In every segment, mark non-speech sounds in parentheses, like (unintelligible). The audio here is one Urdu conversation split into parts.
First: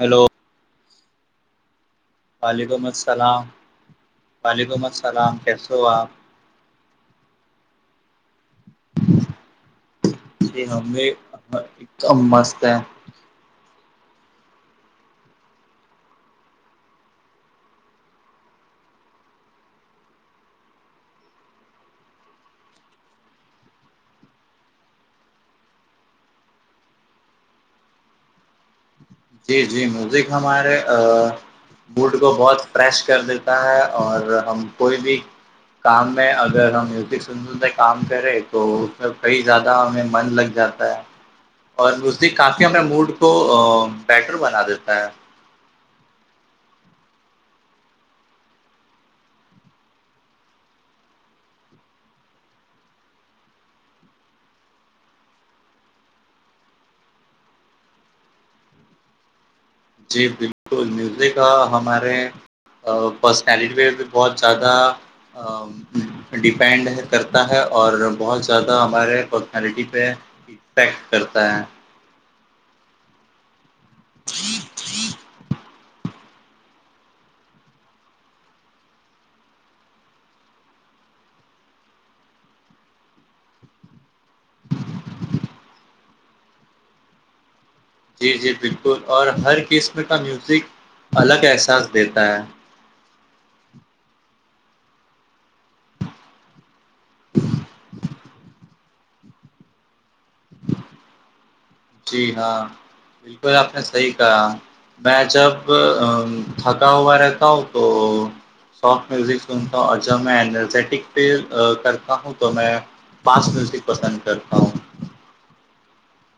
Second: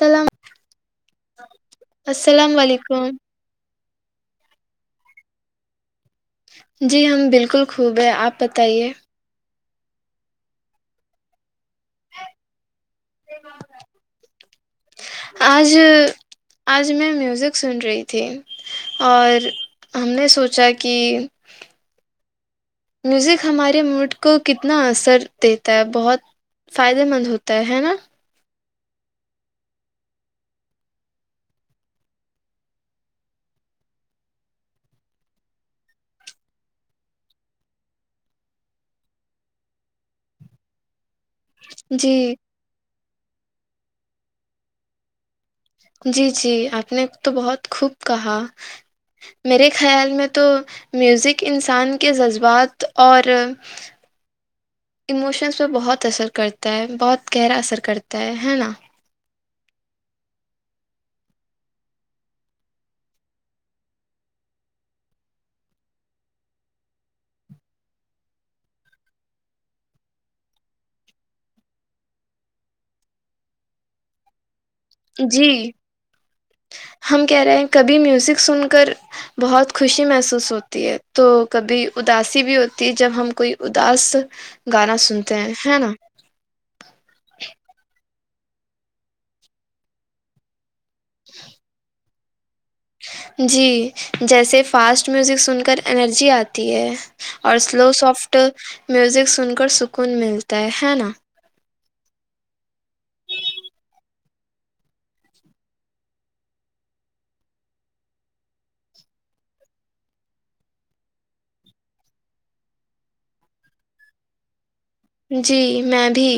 ہیلو اللام السلام وعلیکم علیکم السلام وعلیکم السلام کیسے ہو آپ جی ہم بالکل خوب ہیں آپ بتائیے ج ہمیں ایک دم مست ہے آج آج میں میوزک سن رہی تھی اور ہم نے سوچا کہ میوزک ہمارے موڈ کو کتنا اثر دیتا ہے بہت فائدے مند ہوتا ہے نا جی جی مزک ہمارے بوڈ کو بہت فریش کر دیتا ہے اور ہم کوئی بھی کام میں اگر ہم میوزک سن سنتے کام کرے تو اس میں کئی زیادہ ہمیں من لگ جاتا ہے اور جی اسی کافی ہمنے موڈ کو بیٹر بنا دیتا ہے جی جی آپ نے تو بہت خوب کہا میرے خیال میں تو میوزک انسان کے جذبات اور ایموشنس پہ بہت اثر کرتا ہے بہت گہرا اثر کرتا ہے ہے نا جی بالکل میوزک ہمارے پرسنالٹی پ بھی بہت زیادہ ڈیپینڈ ہے کرتا ہے اور بہت زیادہ ہمارے پرسنالٹی پہ یکٹ کرتا ہے جی جی (unintelligible) (inaudible) جی ہم کہہ رہے ہیں کبھی میوزک سن کر بہت خوشی محسوس ہوتی ہے تو کبھی اداسی بھی ہوتی ہے جب ہم کوئی اداس گانا سنتے ہیں ہے نا جی جی بالکل اور ہر قسم کا میوزک الگ احساس دیتا ہے جی جیسے فاسٹ میوزک سن کر انرجی آتی ہے اور سلو سافٹ میوزک سن کر سکون ملتا ہے ہے نا جی ہاں بالکل آپ نے صحیح کہا میں جب تھکا ہوا رہتا ہوں تو سافٹ میوزک سنتا ہوں اور جب میں انرجیٹک فیل کرتا ہوں تو میں پاسٹ میوزک پسند کرتا ہوں جی میں بھی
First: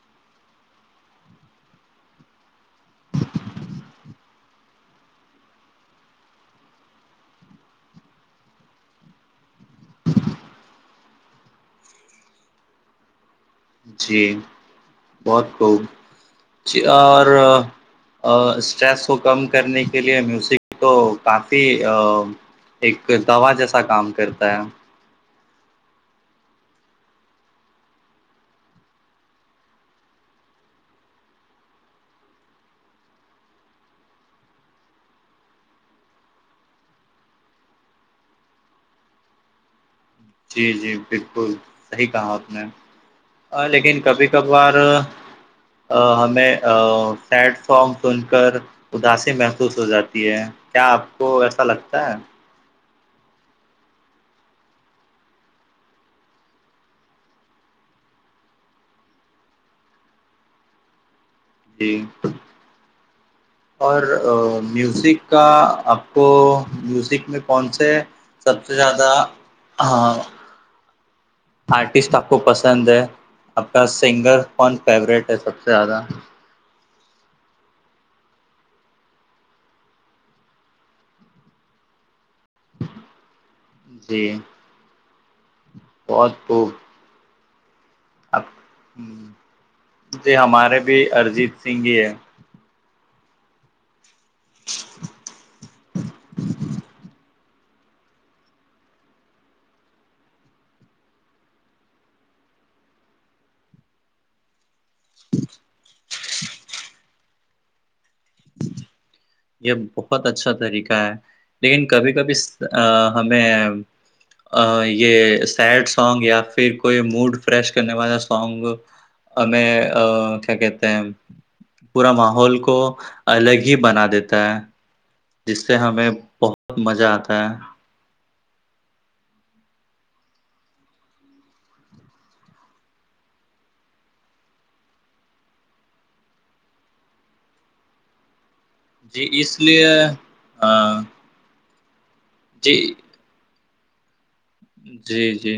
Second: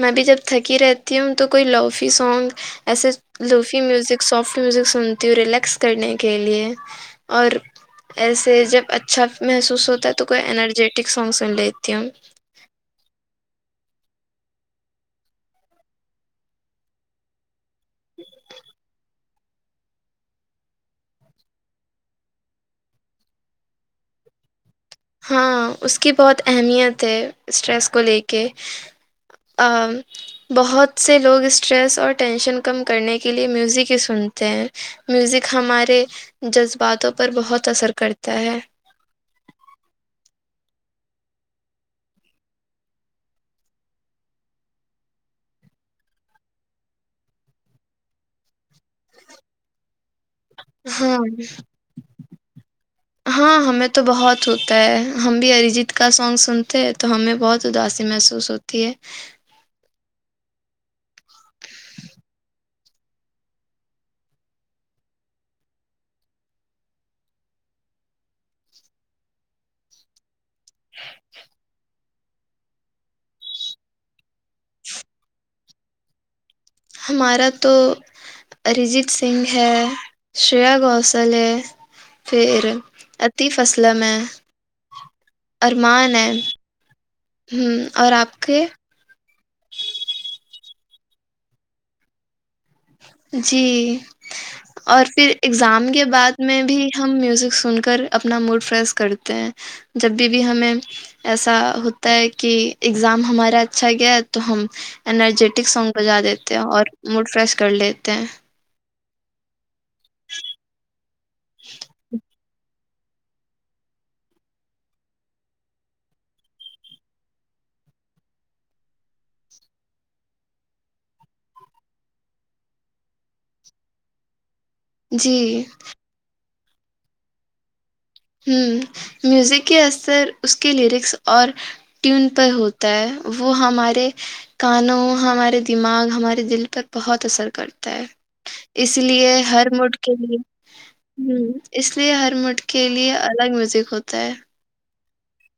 میں بھی جب تھکی رہتی ہوں تو کوئی لوفی سونگ ایسے لوفی میوزک سافٹ میوزک سنتی ہوں ریلیکس کرنے کے لیے اور ایسے جب اچھا محسوس ہوتا ہے تو کوئی انرجیٹک سانگ سن لیتی ہوں (inaudible) جی بہت خوب جی اور اسٹریس کو کم کرنے کے لیے میوزک تو کافی ایک دوا جیسا کام کرتا ہے ہاں اس کی بہت اہمیت ہے اسٹریس کو لے کے ا بہت سے لوگ اسٹریس اور ٹینشن کم کرنے کے لیے میوزک ہی سنتے ہیں میوزک ہمارے جذباتوں پر بہت اثر کرتا ہے جی جی بالکل صحیح کہا آپ نے لیکن کبھی کبھار ہمیں سیڈ سانگ سن کر اداسی محسوس ہو جاتی کیا آپ ہاں کو ایسا لگتا ہے ہاں ہمیں تو بہت ہوتا ہے ہم بھی اریجیت کا سانگ سنتے ہیں تو ہمیں بہت اداسی محسوس ہوتا تی جی اور میوزک کا آپ کو میوزک میں کون سے سب سے زیادہ ہاں آرٹسٹ آپ کو پسند ہے آپ کا سنگر کون فیوریٹ ہے سب سے زیادہ ہمارا تو اریجیت سنگھ ہے شرییا گوسل ہے پھر اتی فصلیں میں جی ارمان بہت ہیں خوب ہ اور آپ کے ہ یہ ہمارے بھی ارجیت سنگھ ہی ہے جی اور پھر ایگزام کے بعد میں بھی ہم میوزک سن کر اپنا موڈ فریش کرتے ہیں جب بھی بھی ہمیں ایسا ہوتا ہے کہ اگزام ہمارا اچھا گیا تو ہم انرجیٹک سونگ بجا دیتے ہیں اور موڈ فریش کر لیتے ہیں یہ بہت اچھا طریقہ ہے لیکن کبھی کبھی ہمیں یہ سیڈ سانگ یا پھر کوئی موڈ فریش کرنے والا سانگ ہمیں کیا کہتے ہیں پورا ماحول کو الگ ہی بنا دیتا ہے جی جس سے ہمیں بہت مزہ آتا ہے ہوں میوزک کے اثر اس کے لیرکس اور ٹیون پر ہوتا ہے وہ ہمارے کانوں ہمارے دماغ ہمارے دل پر بہت اثر کرتا ہے اس جی لیے اس ہر لیے موڈ کے لیے ہ اس لیے ہر مٹھ کے جی لیے الگ میوزک ہوتا ہے جی جی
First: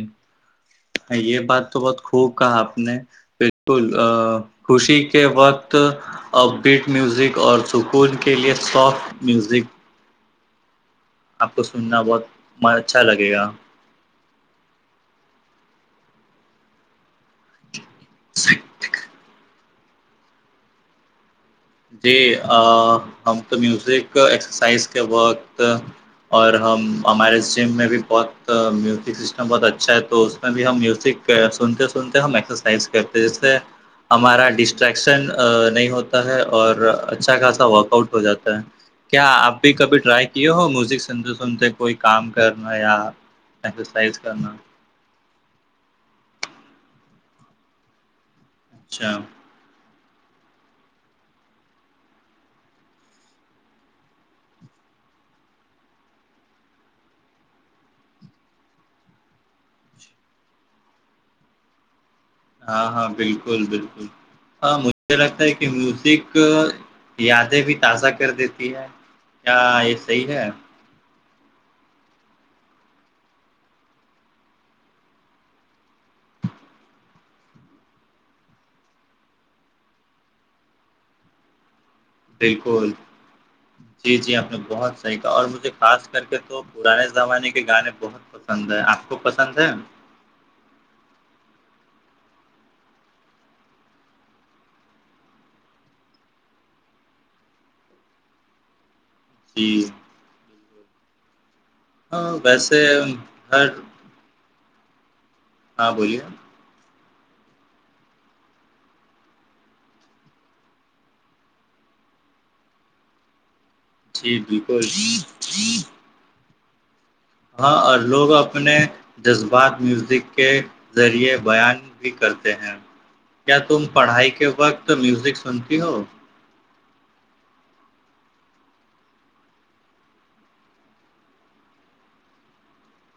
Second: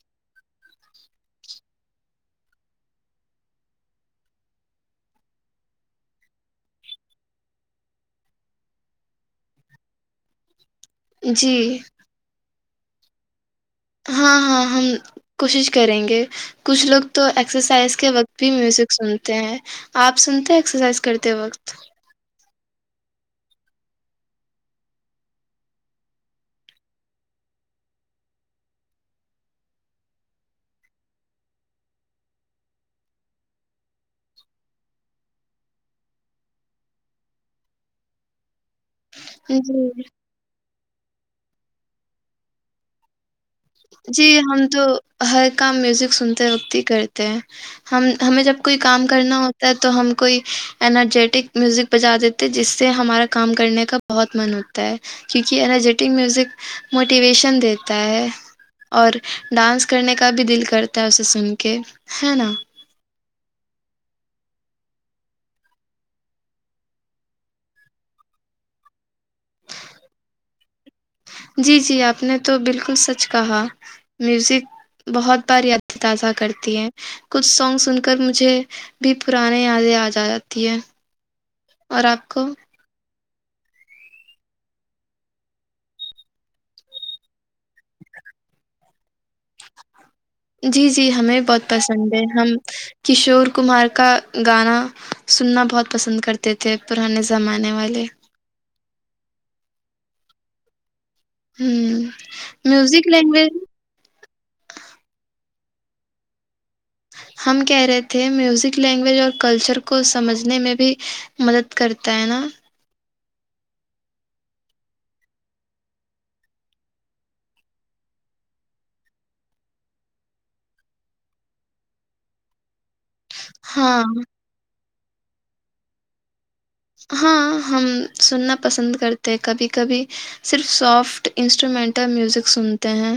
یہ بات تو بہت خوب کہا آپ نے بالکل ا خوشی کے وقت اپ بیٹ میوزک اور سکون کے لیے سافٹ میوزک ہے آپ جی کو سننا بہت اچھا لگے گا ہاں ہاں ہم کوشش کریں گے کچھ لوگ تو ایکسرسائز کے وقت بھی میوزک سنتے ہیں آپ سنتے ہیں ایکسرسائز کرتے وقت جی ہم تو میوزک ایکسرسائز کے وقت اور ہم ہمارے جم میں بھی بہت میوزک سسٹم بہت اچھا ہے تو اس میں بھی ہم میوزک سنتے سنتے ہم ایکسرسائز کرتے جیسے ہمارا ڈسٹریکشن نہیں ہوتا ہے اور اچھا خاصا ورک آؤٹ ہو جاتا ہے کیا جی آپ بھی کبھی ٹرائی ہو میوزک سنتے سنتے کوئی کام کرنا یا ایکسرسائز جی کرنا ہم تو ہر کام میوزک سنتے وقتی کرتے ہیں ہم ہمیں جب کوئی کام اچھا کرنا ہوتا تو ہم کوئی انرجیٹک میوزک بجا دیتے جس سے ہمارا کام کرنے کا بہت من ہوتا ہے کیونکہ انرجیٹک میوزک موٹیویشن دیتا ہے اور ڈانس کرنے کا بھی دل کرتا ہے اسے سن کے ہے نا ہاں ہاں بالکل بالکل ہاں مجھے لگتا ہے کہ میوزک یادیں بھی تازہ کر دیتی ہے کیا یہ صحیح ہے جی جی آپ نے تو بالکل سچ کہا میوزک بہت بار یادت تازہ کرتی ہیں کچھ سانگ سن کر مجھے بھی پرانیے یادیں آج آ جاتی ہیں بالکل جی جی آپ نے بہت صحیح کہا اور مجھے خاص کر کے تو پرانے زمانے کے گانے بہت پسند ہے آپ کو پسند ہے جی جی ہمیں بہت پسند ہے ہم کشور کمار کا گانا سننا بہت پسند کرتے تھے پرانے زمانے والے چیز ہاں ویسے میوزک لگوج ہر ہاں بولیے ہم کہہ رہے تھے میوزک لینگویج اور کلچر کو سمجھنے میں بھی مدد کرتا ہے نا جی بالکل ہاں اور لوگ اپنے جذبات میوزک کے ذریعے بیان بھی کرتے ہیں کیا تم ہاں پڑھائی کے وقت میوزک سنتی ہو ہاں ہم سننا پسند کرتے ہیں کبھی کبھی صرف سافٹ انسٹرومینٹل میوزک سنتے ہیں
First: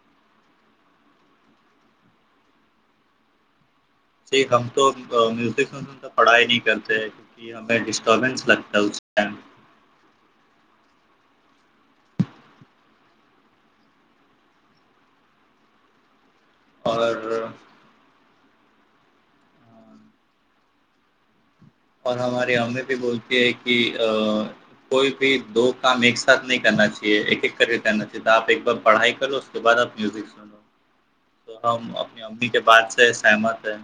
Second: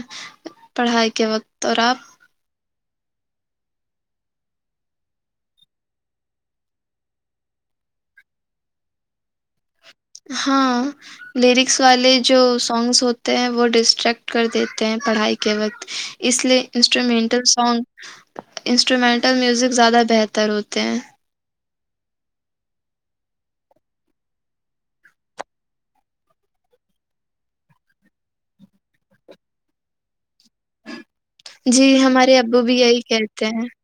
پڑھائی کے وقت اور آپ س ہم تو میزک وزک تو پڑھائی نہیں کرتے ہیں ہمیں ڈسٹربینس لگتا ہے اس ٹائم ہاں لیرکس والے جو سانگس ہوتے ہیں وہ ڈسٹریکٹ کر دیتے ہیں پڑھائی کے وقت اس لیے اور انسٹرومینٹل سانگ انسٹرومینٹل میوزک زیادہ بہتر ہوتے ہیں اور ہماری ہمیں بھی بولتی ہے کہ کوئی بھی دو کام ایک ساتھ نہیں کرنا چاہیے ایک ایک کر کے کرنا چاہیے تو آپ ایک بار پڑھائی کرو اس کے بعد آپ میوزک سنو تو ہم جی اپنی ہمارے امی کے ابو بھی بعد یہی سے کہتے سہمت ہیں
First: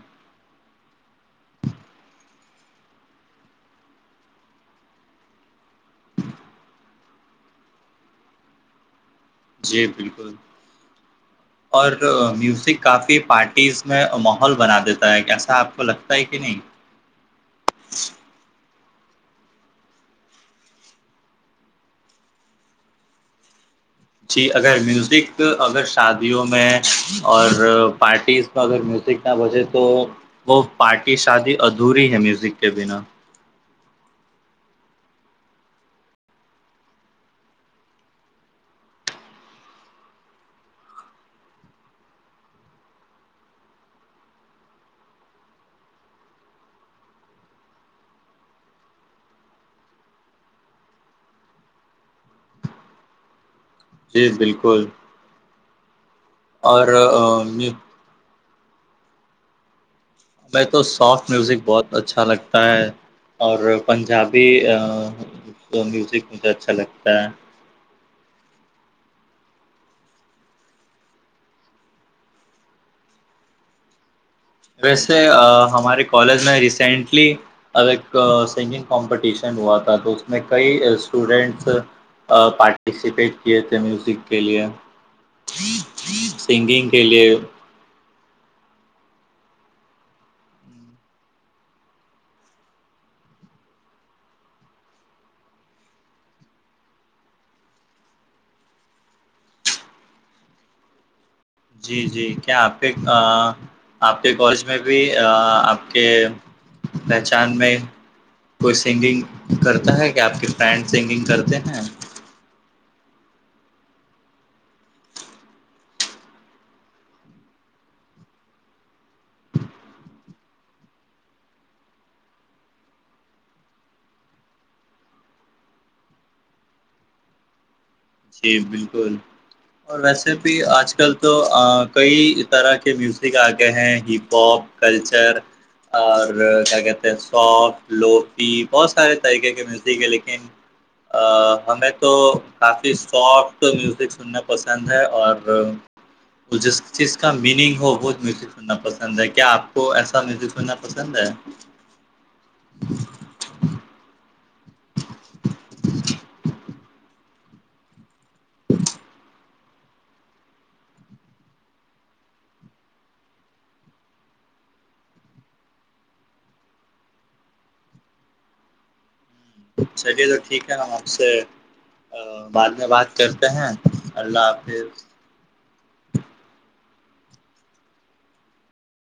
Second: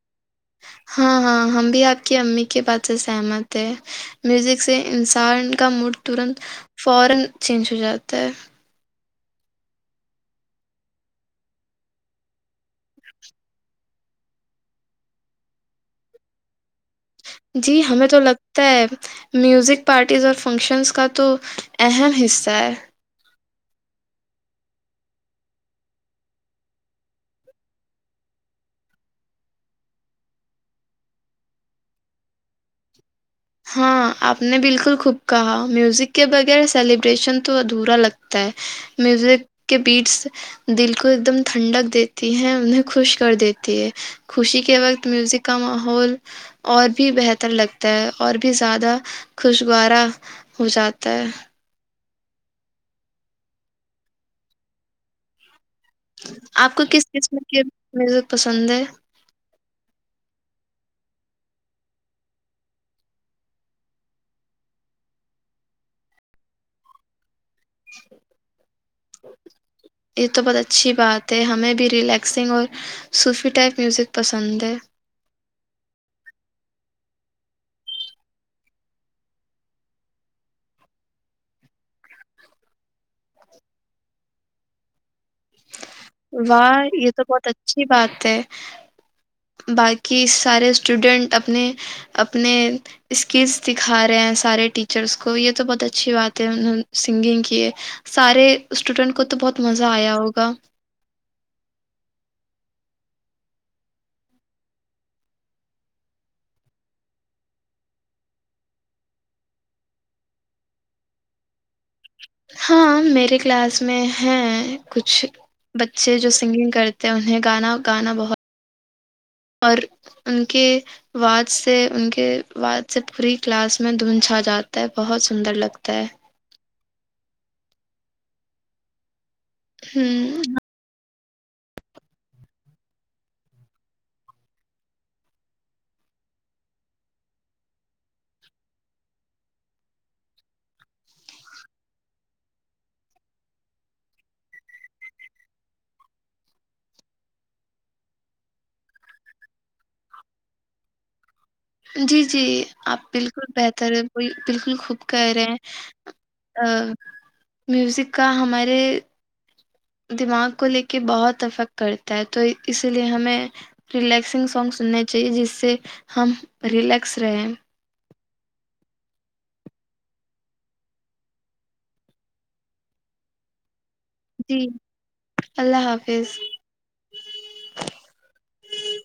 ہاں ہاں ہم بھی آپ کی امی کے بات سے سہمت ہیں میوزک سے انسان کا موڈ ترنت فورن چینج ہو جاتا ہے جی بالکل اور میوزک کافی پارٹیز میں ماحول بنا دیتا ہے کیسا آپ کو لگتا ہے کہ نہیں جی ہمیں تو لگتا ہے میوزک پارٹیز اور فنکشنز کا تو اہم حصہ ہے جی اگر میوزک اگر شادیوں میں اور پارٹیز اگر میوزک نہ بچے تو وہ پارٹی شادی ادھوری ہے میوزک کے بنا ہاں آپ نے بالکل خوب کہا میوزک کے بغیر سیلیبریشن تو ادھورا لگتا ہے میوزک کے بیڈس دل کو ایک دم ٹھنڈک دیتی ہے انہیں خوش کر دیتی ہے خوشی کے وقت میوزک کا ماحول اور بھی بہتر لگتا ہے اور بھی زیادہ خوشگوارا ہو جاتا ہے جی بالکل آپ کو اور کس قسم کی میں میوزک پسند ہے میں تو سافٹ میوزک بہت اچھا لگتا ہے اور پنجابی میوزک مجھے اچھا لگتا ہے (inaudible) (inaudible) یہ تو بہت اچھی بات ہے ہمیں بھی ریلیکسنگ اور صوفی ٹائپ میوزک پسند ہے ویسے ہمارے کالج میں ریسینٹلی اب ایک سنگنگ کمپٹیشن ہوا تھا تو اس میں کئی اسٹوڈینٹس پارٹیسپیٹ کیے تھے میوزک کے لیے واہ سنگنگ کے یہ تو لیے بہت اچھی بات ہے باقی سارے اسٹوڈینٹ اپنے اپنے اسکلس دکھا رہے ہیں سارے ٹیچرس کو یہ تو بہت اچھی بات ہے انہوں سنگنگ کی سارے اسٹوڈینٹ کو تو بہت مزہ آیا ہوگا جی جی کیا آپہ آپ کے کالج میں بھی آپ کے پہچان میں کوئی سنگنگ کرتا ہے کہ آپ کی فرینڈ سنگنگ کرتے ہیں ہاں میرے کلاس میں ہیں کچھ بچے جو سنگنگ کرتے ہیں انہیں گانا گانا بہت اور ان کے (unintelligible) واز سے ان کے واز سے پوری کلاس میں دھن چھا جاتا ہے بہت سندر لگتا ہے جی بالکل اور ویسے بھی ہ آج کل تو کئی طرح کے میوزک آگئے ہیں ہپ ہاپ کلچر اور کیا کہتے ہیں سوفٹ لوفی بہت سارے طریقے کے مزیک ہے لیکن ہمیں تو کافی سافٹ میوزک سننا پسند ہے اور جس چیز کا میننگ ہو وہت میز سننا پسند ہے کیا آپ کو ایسا میوزک سننا پسند ہے جی جی آپ بالکل بہتر ہے وہ بالکل خوب کہہ رہے ہیں ا میوزک کا ہمارے دماغ کو لے کے بہت افیکٹ کرتا ہے تو اسی لیے ہمیں ریلیکسنگ سانگ سننا چاہیے جس سے ہم ریلیکس رہیں چلیے تو ٹھیک ہے ہم آپ سے بعد میں بات کرتے ہیں اللہ جی حافظ اللہ حافظ